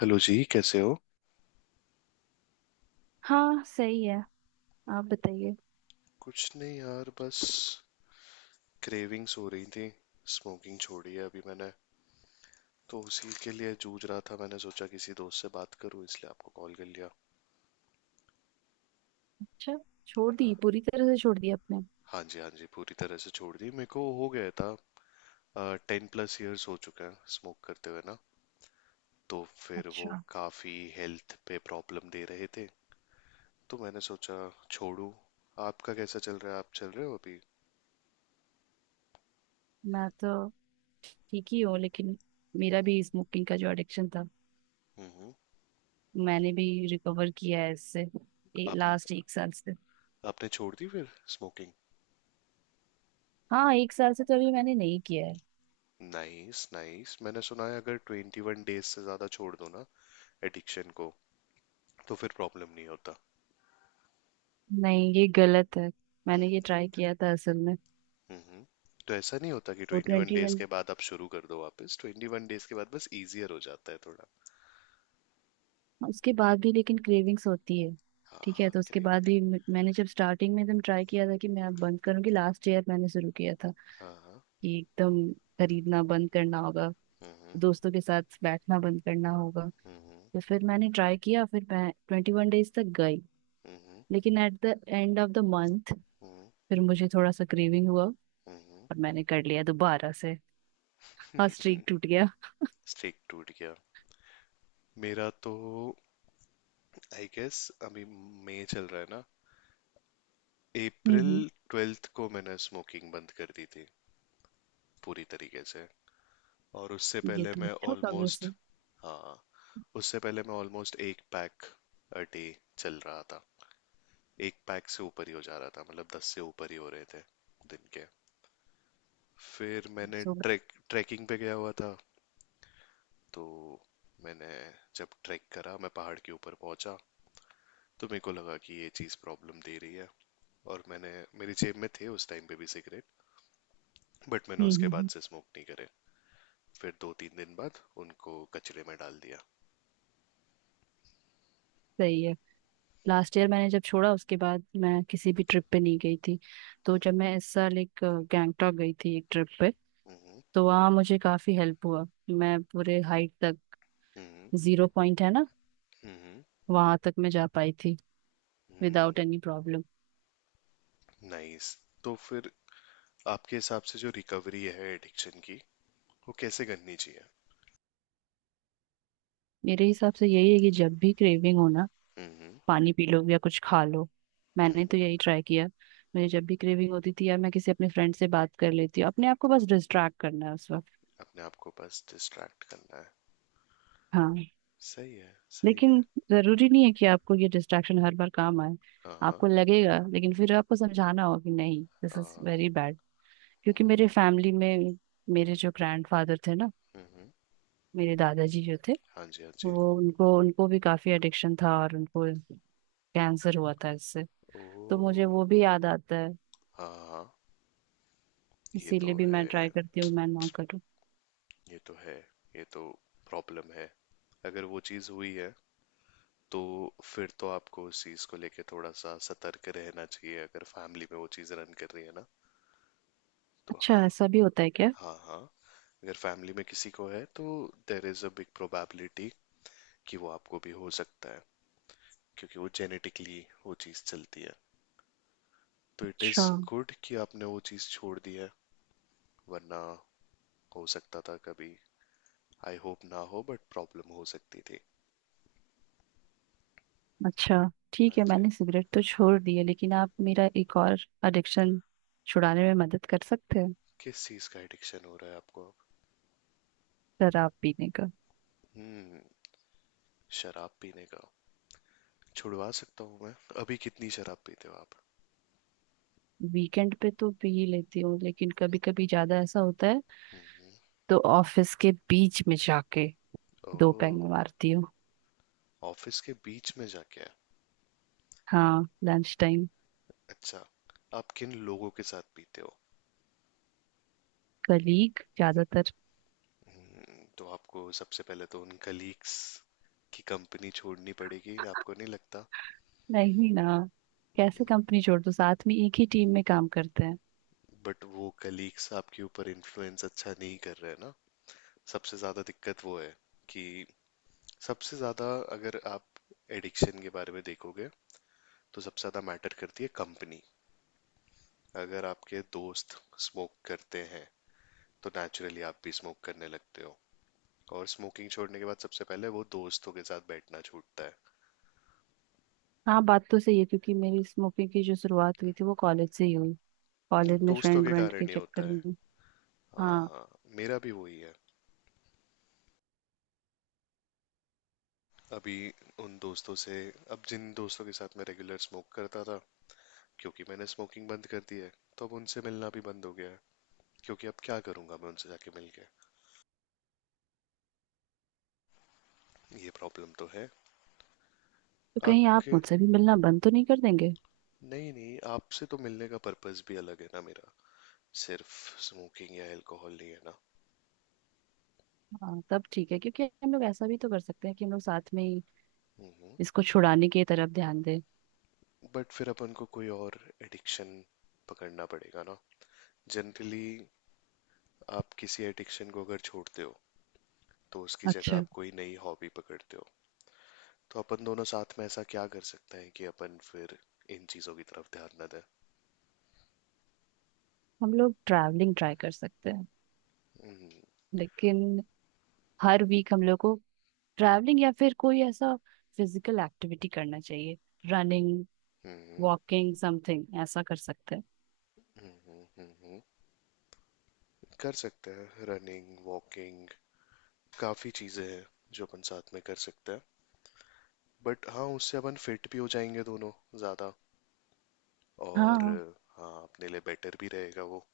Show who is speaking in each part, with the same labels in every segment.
Speaker 1: Hello जी, कैसे हो।
Speaker 2: हाँ, सही है। आप बताइए।
Speaker 1: कुछ नहीं यार, बस क्रेविंग्स हो रही थी। स्मोकिंग छोड़ी है अभी मैंने। तो उसी के लिए जूझ रहा था, मैंने सोचा किसी दोस्त से बात करूं, इसलिए आपको कॉल कर लिया।
Speaker 2: अच्छा। छोड़
Speaker 1: हाँ।
Speaker 2: दी, पूरी तरह से छोड़ दी आपने?
Speaker 1: हाँ जी, हाँ जी, पूरी तरह से छोड़ दी। मेरे को हो गया था, 10+ इयर्स हो चुके हैं स्मोक करते हुए ना। तो फिर वो
Speaker 2: अच्छा।
Speaker 1: काफ़ी हेल्थ पे प्रॉब्लम दे रहे थे, तो मैंने सोचा छोड़ू। आपका कैसा चल रहा है? आप चल रहे हो अभी?
Speaker 2: मैं तो ठीक ही हूँ, लेकिन मेरा भी स्मोकिंग का जो एडिक्शन था,
Speaker 1: हम्म। हम्म।
Speaker 2: मैंने भी रिकवर किया है इससे
Speaker 1: आपने
Speaker 2: लास्ट एक साल से।
Speaker 1: आपने छोड़ दी फिर, स्मोकिंग।
Speaker 2: हाँ, एक साल से तो अभी मैंने नहीं किया है।
Speaker 1: नाइस नाइस, मैंने सुना है अगर 21 डेज से ज्यादा छोड़ दो ना, एडिक्शन को, तो फिर प्रॉब्लम नहीं होता।
Speaker 2: नहीं, ये गलत है। मैंने
Speaker 1: हम्म।
Speaker 2: ये ट्राई किया था असल में।
Speaker 1: हम्म। हम्म। तो ऐसा नहीं होता कि
Speaker 2: वो
Speaker 1: twenty one
Speaker 2: twenty
Speaker 1: days
Speaker 2: one,
Speaker 1: के बाद आप शुरू कर दो वापस, 21 डेज के बाद बस इजियर हो जाता है थोड़ा।
Speaker 2: उसके बाद भी लेकिन क्रेविंग्स होती है।
Speaker 1: हाँ
Speaker 2: ठीक है,
Speaker 1: हाँ
Speaker 2: तो उसके
Speaker 1: क्रेव
Speaker 2: बाद भी मैंने जब स्टार्टिंग में एकदम ट्राई किया था कि मैं अब बंद करूंगी, लास्ट ईयर मैंने शुरू किया था
Speaker 1: हाँ हाँ।
Speaker 2: कि एकदम खरीदना बंद करना होगा,
Speaker 1: हम्म।
Speaker 2: दोस्तों के साथ बैठना बंद करना होगा।
Speaker 1: हम्म।
Speaker 2: तो फिर मैंने ट्राई किया, फिर मैं 21 डेज तक गई
Speaker 1: हम्म।
Speaker 2: लेकिन at the end of the month
Speaker 1: हम्म।
Speaker 2: फिर मुझे थोड़ा सा क्रेविंग हुआ और
Speaker 1: हम्म।
Speaker 2: मैंने कर लिया दोबारा से और स्ट्रीक टूट गया।
Speaker 1: स्टिक टूट गया मेरा तो। आई गेस, अभी मई चल रहा है ना। अप्रैल
Speaker 2: हम्म।
Speaker 1: ट्वेल्थ को मैंने स्मोकिंग बंद कर दी थी, पूरी तरीके से। और उससे
Speaker 2: ये
Speaker 1: पहले
Speaker 2: तो
Speaker 1: मैं
Speaker 2: अच्छा प्रोग्रेस
Speaker 1: ऑलमोस्ट।
Speaker 2: है।
Speaker 1: हाँ। उससे पहले मैं ऑलमोस्ट एक पैक अ डे चल रहा था। एक पैक से ऊपर ही हो जा रहा था, मतलब 10 से ऊपर ही हो रहे थे दिन के। फिर मैंने
Speaker 2: सो।
Speaker 1: ट्रैकिंग पे गया हुआ था, तो मैंने जब ट्रैक करा मैं पहाड़ के ऊपर पहुंचा, तो मेरे को लगा कि ये चीज़ प्रॉब्लम दे रही है। और मैंने मेरी जेब में थे उस टाइम पे भी सिगरेट, बट मैंने
Speaker 2: हम्म
Speaker 1: उसके
Speaker 2: हम्म,
Speaker 1: बाद
Speaker 2: हम्म,
Speaker 1: से स्मोक नहीं करे। फिर 2-3 दिन बाद उनको कचरे में डाल दिया।
Speaker 2: सही है। लास्ट ईयर मैंने जब छोड़ा उसके बाद मैं किसी भी ट्रिप पे नहीं गई थी। तो
Speaker 1: हम्म।
Speaker 2: जब मैं इस साल एक गैंगटॉक गई थी एक ट्रिप पे,
Speaker 1: हम्म।
Speaker 2: तो वहाँ मुझे काफी हेल्प हुआ। मैं पूरे हाइट तक,
Speaker 1: हम्म।
Speaker 2: जीरो पॉइंट है ना,
Speaker 1: हम्म।
Speaker 2: वहां तक मैं जा पाई थी
Speaker 1: हम्म।
Speaker 2: Without any problem.
Speaker 1: नाइस। तो फिर आपके हिसाब से जो रिकवरी है एडिक्शन की, वो कैसे करनी चाहिए?
Speaker 2: मेरे हिसाब से यही है कि जब भी क्रेविंग हो ना,
Speaker 1: हम्म।
Speaker 2: पानी पी लो या कुछ खा लो। मैंने
Speaker 1: हम्म।
Speaker 2: तो यही ट्राई किया। मुझे जब भी क्रेविंग होती थी यार, मैं किसी अपने फ्रेंड से बात कर लेती हूँ, अपने आप को बस डिस्ट्रैक्ट करना है उस वक्त।
Speaker 1: अपने आप को बस डिस्ट्रैक्ट करना है।
Speaker 2: हाँ।
Speaker 1: सही है। सही है।
Speaker 2: लेकिन जरूरी नहीं है कि आपको ये डिस्ट्रैक्शन हर बार काम आए।
Speaker 1: हाँ। हाँ।
Speaker 2: आपको लगेगा लेकिन फिर आपको समझाना होगा कि नहीं, दिस इज
Speaker 1: हाँ।
Speaker 2: Very bad. क्योंकि
Speaker 1: हम्म।
Speaker 2: मेरे फैमिली में मेरे जो ग्रैंडफादर थे ना,
Speaker 1: हम्म।
Speaker 2: मेरे दादाजी जो थे,
Speaker 1: हाँ जी, हाँ जी।
Speaker 2: वो उनको उनको भी काफी एडिक्शन था और उनको कैंसर हुआ था इससे। तो मुझे
Speaker 1: ओ।
Speaker 2: वो भी याद आता है।
Speaker 1: हाँ हाँ। ये
Speaker 2: इसीलिए
Speaker 1: तो
Speaker 2: भी
Speaker 1: है।
Speaker 2: मैं ट्राई करती हूँ मैं ना करूँ।
Speaker 1: ये तो है। ये तो प्रॉब्लम है। अगर वो चीज़ हुई है, तो फिर तो आपको उस चीज़ को लेके थोड़ा सा सतर्क रहना चाहिए अगर फैमिली में वो चीज़ रन कर रही है ना, तो हाँ।
Speaker 2: अच्छा, ऐसा भी होता है क्या?
Speaker 1: हाँ हाँ, अगर फैमिली में किसी को है तो there is a big probability कि वो आपको भी हो सकता है। क्योंकि वो जेनेटिकली वो चीज़ चलती है। तो इट इज़
Speaker 2: अच्छा।
Speaker 1: गुड कि आपने वो चीज़ छोड़ दी है। वरना हो सकता था कभी। आई होप ना हो, बट प्रॉब्लम हो सकती थी।
Speaker 2: अच्छा,
Speaker 1: हाँ
Speaker 2: ठीक है।
Speaker 1: जी।
Speaker 2: मैंने सिगरेट तो छोड़ दी है लेकिन आप मेरा एक और एडिक्शन छुड़ाने में मदद कर सकते हैं।
Speaker 1: किस चीज़ का एडिक्शन हो रहा है आपको?
Speaker 2: शराब पीने का।
Speaker 1: हम्म। शराब पीने का? छुड़वा सकता हूँ मैं। अभी कितनी शराब पीते हो आप?
Speaker 2: वीकेंड पे तो पी ही लेती हूँ लेकिन कभी कभी ज्यादा ऐसा होता है,
Speaker 1: हम्म।
Speaker 2: तो ऑफिस के बीच में जाके दो
Speaker 1: ओह।
Speaker 2: पैंग मारती हूँ।
Speaker 1: ऑफिस के बीच में जाके?
Speaker 2: हाँ, लंच टाइम।
Speaker 1: अच्छा। आप किन लोगों के साथ पीते हो?
Speaker 2: कलीग ज्यादातर।
Speaker 1: तो आपको सबसे पहले तो उन कलीग्स की कंपनी छोड़नी पड़ेगी, आपको नहीं लगता?
Speaker 2: नहीं ना। कैसे कंपनी छोड़ दो, साथ में एक ही टीम में काम करते हैं।
Speaker 1: बट वो कलीग्स आपके ऊपर इन्फ्लुएंस अच्छा नहीं कर रहे हैं ना। सबसे ज़्यादा दिक्कत वो है कि सबसे ज़्यादा, अगर आप एडिक्शन के बारे में देखोगे, तो सबसे ज़्यादा मैटर करती है कंपनी। अगर आपके दोस्त स्मोक करते हैं तो नेचुरली आप भी स्मोक करने लगते हो। और स्मोकिंग छोड़ने के बाद सबसे पहले वो दोस्तों के साथ बैठना छूटता
Speaker 2: हाँ, बात तो सही है क्योंकि मेरी स्मोकिंग की जो शुरुआत हुई थी वो कॉलेज से ही हुई।
Speaker 1: है,
Speaker 2: कॉलेज में
Speaker 1: दोस्तों
Speaker 2: फ्रेंड
Speaker 1: के
Speaker 2: व्रेंड के
Speaker 1: कारण ही होता
Speaker 2: चक्कर
Speaker 1: है।
Speaker 2: में।
Speaker 1: हाँ
Speaker 2: हाँ।
Speaker 1: हाँ। मेरा भी वही है। अभी उन दोस्तों से अब जिन दोस्तों के साथ मैं रेगुलर स्मोक करता था, क्योंकि मैंने स्मोकिंग बंद कर दी है, तो अब उनसे मिलना भी बंद हो गया है। क्योंकि अब क्या करूंगा मैं उनसे जाके मिल के। ये प्रॉब्लम तो है।
Speaker 2: तो कहीं आप
Speaker 1: आपके
Speaker 2: मुझसे भी मिलना बंद तो नहीं कर देंगे?
Speaker 1: नहीं नहीं, आपसे तो मिलने का पर्पस भी अलग है ना मेरा। सिर्फ स्मोकिंग या अल्कोहल नहीं है।
Speaker 2: हाँ, तब ठीक है क्योंकि हम लोग ऐसा भी तो कर सकते हैं कि हम लोग साथ में ही
Speaker 1: ना।
Speaker 2: इसको छुड़ाने की तरफ ध्यान दें।
Speaker 1: बट फिर अपन को कोई और एडिक्शन पकड़ना पड़ेगा ना, जनरली आप किसी एडिक्शन को अगर छोड़ते हो, तो उसकी जगह
Speaker 2: अच्छा।
Speaker 1: आप कोई नई हॉबी पकड़ते हो। तो अपन दोनों साथ में ऐसा क्या कर सकते हैं कि अपन फिर इन चीजों की तरफ ध्यान न दें?
Speaker 2: हम लोग ट्रैवलिंग ट्राई कर सकते हैं।
Speaker 1: हम्म।
Speaker 2: लेकिन हर वीक हम लोग को ट्रैवलिंग या फिर कोई ऐसा फिजिकल एक्टिविटी करना चाहिए। Running,
Speaker 1: hmm.
Speaker 2: वॉकिंग, समथिंग ऐसा कर सकते हैं।
Speaker 1: हम्म। हम्म। हम्म। कर सकते हैं रनिंग, वॉकिंग, काफी चीजें हैं जो अपन साथ में कर सकते हैं। बट हाँ, उससे अपन फिट भी हो जाएंगे दोनों, ज्यादा, और
Speaker 2: हाँ
Speaker 1: हाँ, अपने लिए बेटर भी रहेगा वो।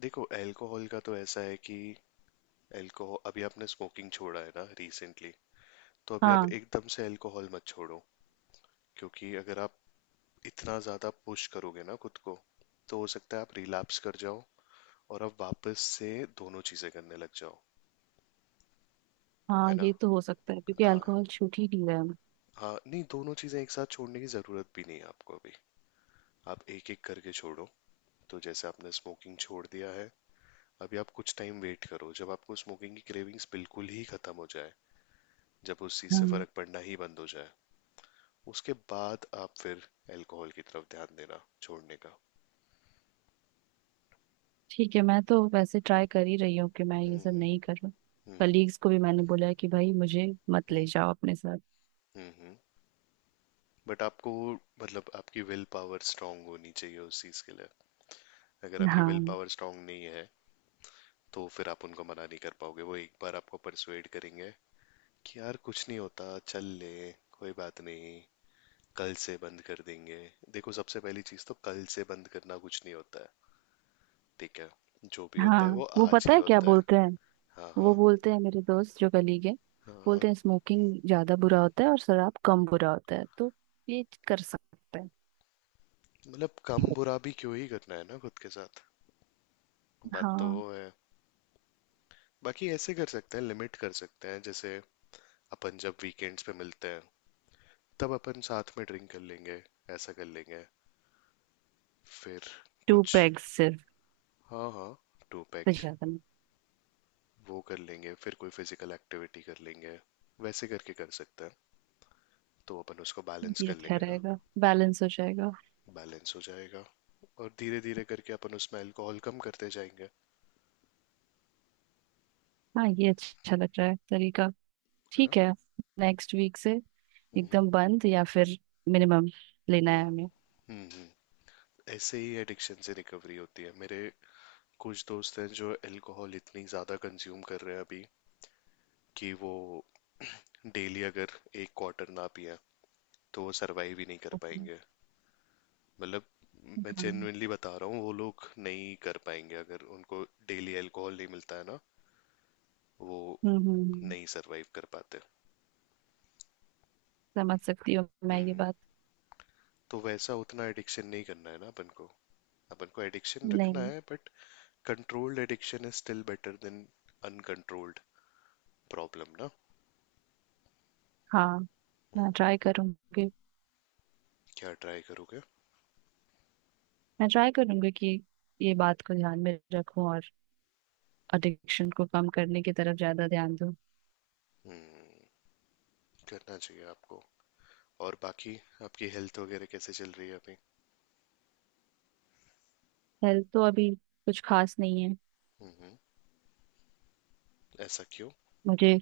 Speaker 1: देखो, अल्कोहल का तो ऐसा है कि अल्कोहल, अभी आपने स्मोकिंग छोड़ा है ना रिसेंटली, तो अभी आप
Speaker 2: हाँ।
Speaker 1: एकदम से अल्कोहल मत छोड़ो। क्योंकि अगर आप इतना ज़्यादा पुश करोगे ना खुद को, तो हो सकता है आप रिलैप्स कर जाओ, और आप वापस से दोनों चीज़ें करने लग जाओ,
Speaker 2: हाँ,
Speaker 1: है ना।
Speaker 2: ये तो हो सकता है क्योंकि
Speaker 1: हाँ
Speaker 2: अल्कोहल छूट ही नहीं रहा है हमें।
Speaker 1: हाँ, नहीं दोनों चीज़ें एक साथ छोड़ने की ज़रूरत भी नहीं है आपको अभी। आप एक एक करके छोड़ो। तो जैसे आपने स्मोकिंग छोड़ दिया है, अभी आप कुछ टाइम वेट करो, जब आपको स्मोकिंग की क्रेविंग्स बिल्कुल ही खत्म हो जाए, जब उस चीज़ से
Speaker 2: हाँ।
Speaker 1: फर्क पड़ना ही बंद हो जाए, उसके बाद आप फिर अल्कोहल की तरफ ध्यान देना, छोड़ने का।
Speaker 2: ठीक है, मैं तो वैसे ट्राई कर ही रही हूँ कि मैं ये सब
Speaker 1: हम्म।
Speaker 2: नहीं कर रहा।
Speaker 1: हम्म। हम्म।
Speaker 2: कलीग्स को भी मैंने बोला है कि भाई मुझे मत
Speaker 1: हम्म।
Speaker 2: ले जाओ अपने साथ।
Speaker 1: हम्म। हम्म। बट आपको, मतलब, आपकी विल पावर स्ट्रांग होनी चाहिए उस चीज के लिए। अगर आपकी विल
Speaker 2: हाँ
Speaker 1: पावर स्ट्रांग नहीं है, तो फिर आप उनको मना नहीं कर पाओगे। वो एक बार आपको परसुएड करेंगे कि यार कुछ नहीं होता, चल ले, कोई बात नहीं, कल से बंद कर देंगे। देखो, सबसे पहली चीज तो, कल से बंद करना कुछ नहीं होता है, ठीक है। जो भी होता है
Speaker 2: हाँ।
Speaker 1: वो
Speaker 2: वो
Speaker 1: आज
Speaker 2: पता
Speaker 1: ही
Speaker 2: है क्या
Speaker 1: होता है।
Speaker 2: बोलते हैं?
Speaker 1: हाँ
Speaker 2: वो
Speaker 1: हाँ।
Speaker 2: बोलते हैं, मेरे दोस्त जो कलीग है
Speaker 1: हाँ हाँ।
Speaker 2: बोलते हैं, स्मोकिंग ज्यादा बुरा होता है और शराब कम बुरा होता है, तो ये कर सकते हैं।
Speaker 1: मतलब कम बुरा भी क्यों ही करना है ना खुद के साथ। बात तो
Speaker 2: हाँ,
Speaker 1: वो है। बाकी ऐसे कर सकते हैं, लिमिट कर सकते हैं, जैसे अपन जब वीकेंड्स पे मिलते हैं तब अपन साथ में ड्रिंक कर लेंगे, ऐसा कर लेंगे, फिर
Speaker 2: टू
Speaker 1: कुछ।
Speaker 2: पैग सिर्फ।
Speaker 1: हाँ हाँ। टू
Speaker 2: तो
Speaker 1: पैक
Speaker 2: ज्यादा नहीं।
Speaker 1: वो कर लेंगे, फिर कोई फिजिकल एक्टिविटी कर लेंगे, वैसे करके कर सकते हैं। तो अपन उसको बैलेंस
Speaker 2: ये
Speaker 1: कर
Speaker 2: अच्छा
Speaker 1: लेंगे ना।
Speaker 2: रहेगा, बैलेंस हो जाएगा।
Speaker 1: बैलेंस हो जाएगा। और धीरे धीरे करके अपन उसमें अल्कोहल कम करते जाएंगे,
Speaker 2: हाँ, ये अच्छा लग रहा है तरीका।
Speaker 1: है ना।
Speaker 2: ठीक है। नेक्स्ट वीक से
Speaker 1: हम्म।
Speaker 2: एकदम बंद या फिर मिनिमम लेना
Speaker 1: हम्म।
Speaker 2: है हमें।
Speaker 1: हम्म। हम्म। ऐसे ही एडिक्शन से रिकवरी होती है। मेरे कुछ दोस्त हैं जो अल्कोहल इतनी ज़्यादा कंज्यूम कर रहे हैं अभी, कि वो डेली अगर एक क्वार्टर ना पिए तो वो सरवाइव ही नहीं कर
Speaker 2: हाँ।
Speaker 1: पाएंगे। मतलब, मैं
Speaker 2: हम्म
Speaker 1: जेन्युइनली बता रहा हूँ, वो लोग नहीं कर पाएंगे अगर उनको डेली अल्कोहल नहीं मिलता है ना, वो
Speaker 2: हम्म,
Speaker 1: नहीं सरवाइव कर पाते।
Speaker 2: समझ सकती हूँ मैं ये
Speaker 1: हम्म।
Speaker 2: बात।
Speaker 1: तो वैसा उतना एडिक्शन नहीं करना है ना अपन को। अपन को एडिक्शन रखना
Speaker 2: नहीं।
Speaker 1: है, but controlled addiction is still better than uncontrolled problem ना।
Speaker 2: हाँ। मैं
Speaker 1: हम्म,
Speaker 2: ट्राई करूंगी।
Speaker 1: क्या ट्राई करोगे?
Speaker 2: मैं ट्राई करूंगी कि ये बात को ध्यान में रखूं और एडिक्शन को कम करने की तरफ ज्यादा ध्यान दूं।
Speaker 1: हम्म। करना चाहिए आपको। और बाकी, आपकी हेल्थ वगैरह कैसे चल रही है अभी?
Speaker 2: हेल्थ तो अभी कुछ खास नहीं है।
Speaker 1: हम्म। ऐसा क्यों?
Speaker 2: मुझे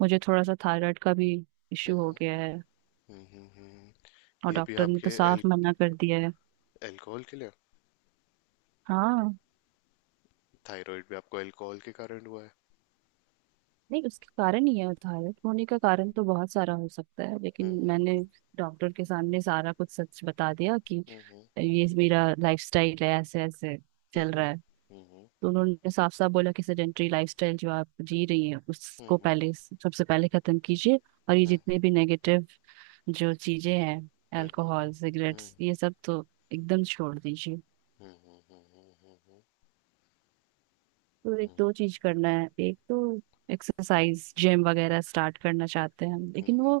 Speaker 2: मुझे थोड़ा सा थायराइड का भी इश्यू हो
Speaker 1: हम्म।
Speaker 2: गया है।
Speaker 1: हम्म।
Speaker 2: और
Speaker 1: ये भी
Speaker 2: डॉक्टर ने तो
Speaker 1: आपके
Speaker 2: साफ मना कर दिया है।
Speaker 1: अल्कोहल के लिए?
Speaker 2: हाँ।
Speaker 1: थायराइड भी आपको अल्कोहल के कारण हुआ है?
Speaker 2: नहीं, उसके कारण ही है। थायराइड होने का कारण तो बहुत सारा हो सकता है लेकिन
Speaker 1: हम्म। हम्म।
Speaker 2: मैंने डॉक्टर के सामने सारा कुछ सच बता दिया कि ये मेरा लाइफस्टाइल है, ऐसे ऐसे चल
Speaker 1: हम्म।
Speaker 2: रहा है।
Speaker 1: हम्म।
Speaker 2: तो उन्होंने साफ साफ बोला कि सेडेंटरी लाइफस्टाइल जो आप जी रही हैं उसको
Speaker 1: हम्म।
Speaker 2: पहले, सबसे पहले खत्म कीजिए। और ये जितने भी नेगेटिव जो चीजें हैं, अल्कोहल, सिगरेट्स, ये सब तो एकदम छोड़ दीजिए।
Speaker 1: हम्म।
Speaker 2: तो एक दो चीज करना है। एक तो एक्सरसाइज, जिम वगैरह स्टार्ट करना चाहते हैं हम, लेकिन
Speaker 1: हम्म।
Speaker 2: वो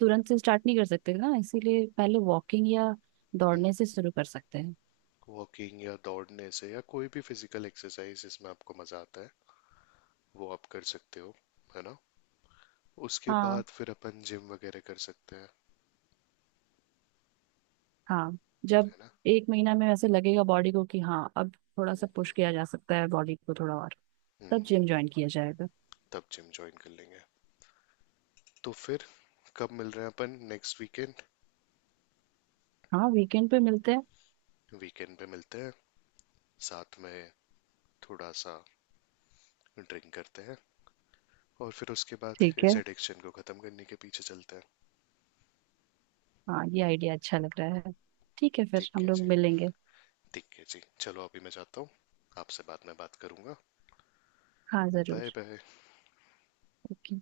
Speaker 2: तुरंत से स्टार्ट नहीं कर सकते ना, इसीलिए पहले वॉकिंग या दौड़ने से शुरू कर सकते हैं।
Speaker 1: वॉकिंग या दौड़ने से, या कोई भी फिजिकल एक्सरसाइज जिसमें आपको मजा आता है, वो आप कर सकते हो, है ना। उसके
Speaker 2: हाँ
Speaker 1: बाद फिर अपन जिम वगैरह कर सकते हैं,
Speaker 2: हाँ। जब
Speaker 1: है ना।
Speaker 2: एक महीना में वैसे लगेगा बॉडी को कि हाँ अब थोड़ा सा पुश किया जा सकता है बॉडी को थोड़ा और,
Speaker 1: हम्म,
Speaker 2: तब
Speaker 1: हम्म।
Speaker 2: जिम ज्वाइन किया जाएगा।
Speaker 1: तब जिम ज्वाइन कर लेंगे। तो फिर कब मिल रहे हैं अपन? Next weekend?
Speaker 2: हाँ, वीकेंड पे मिलते हैं।
Speaker 1: वीकेंड पे मिलते हैं, साथ में थोड़ा सा ड्रिंक करते हैं, और फिर उसके बाद
Speaker 2: ठीक है।
Speaker 1: इस एडिक्शन को ख़त्म करने के पीछे चलते हैं।
Speaker 2: हाँ, ये आइडिया अच्छा लग रहा है। ठीक है, फिर
Speaker 1: ठीक
Speaker 2: हम
Speaker 1: है
Speaker 2: लोग
Speaker 1: जी।
Speaker 2: मिलेंगे।
Speaker 1: ठीक है जी, चलो अभी मैं जाता हूँ, आपसे बाद में बात करूँगा।
Speaker 2: हाँ जरूर।
Speaker 1: Bye bye.
Speaker 2: ओके।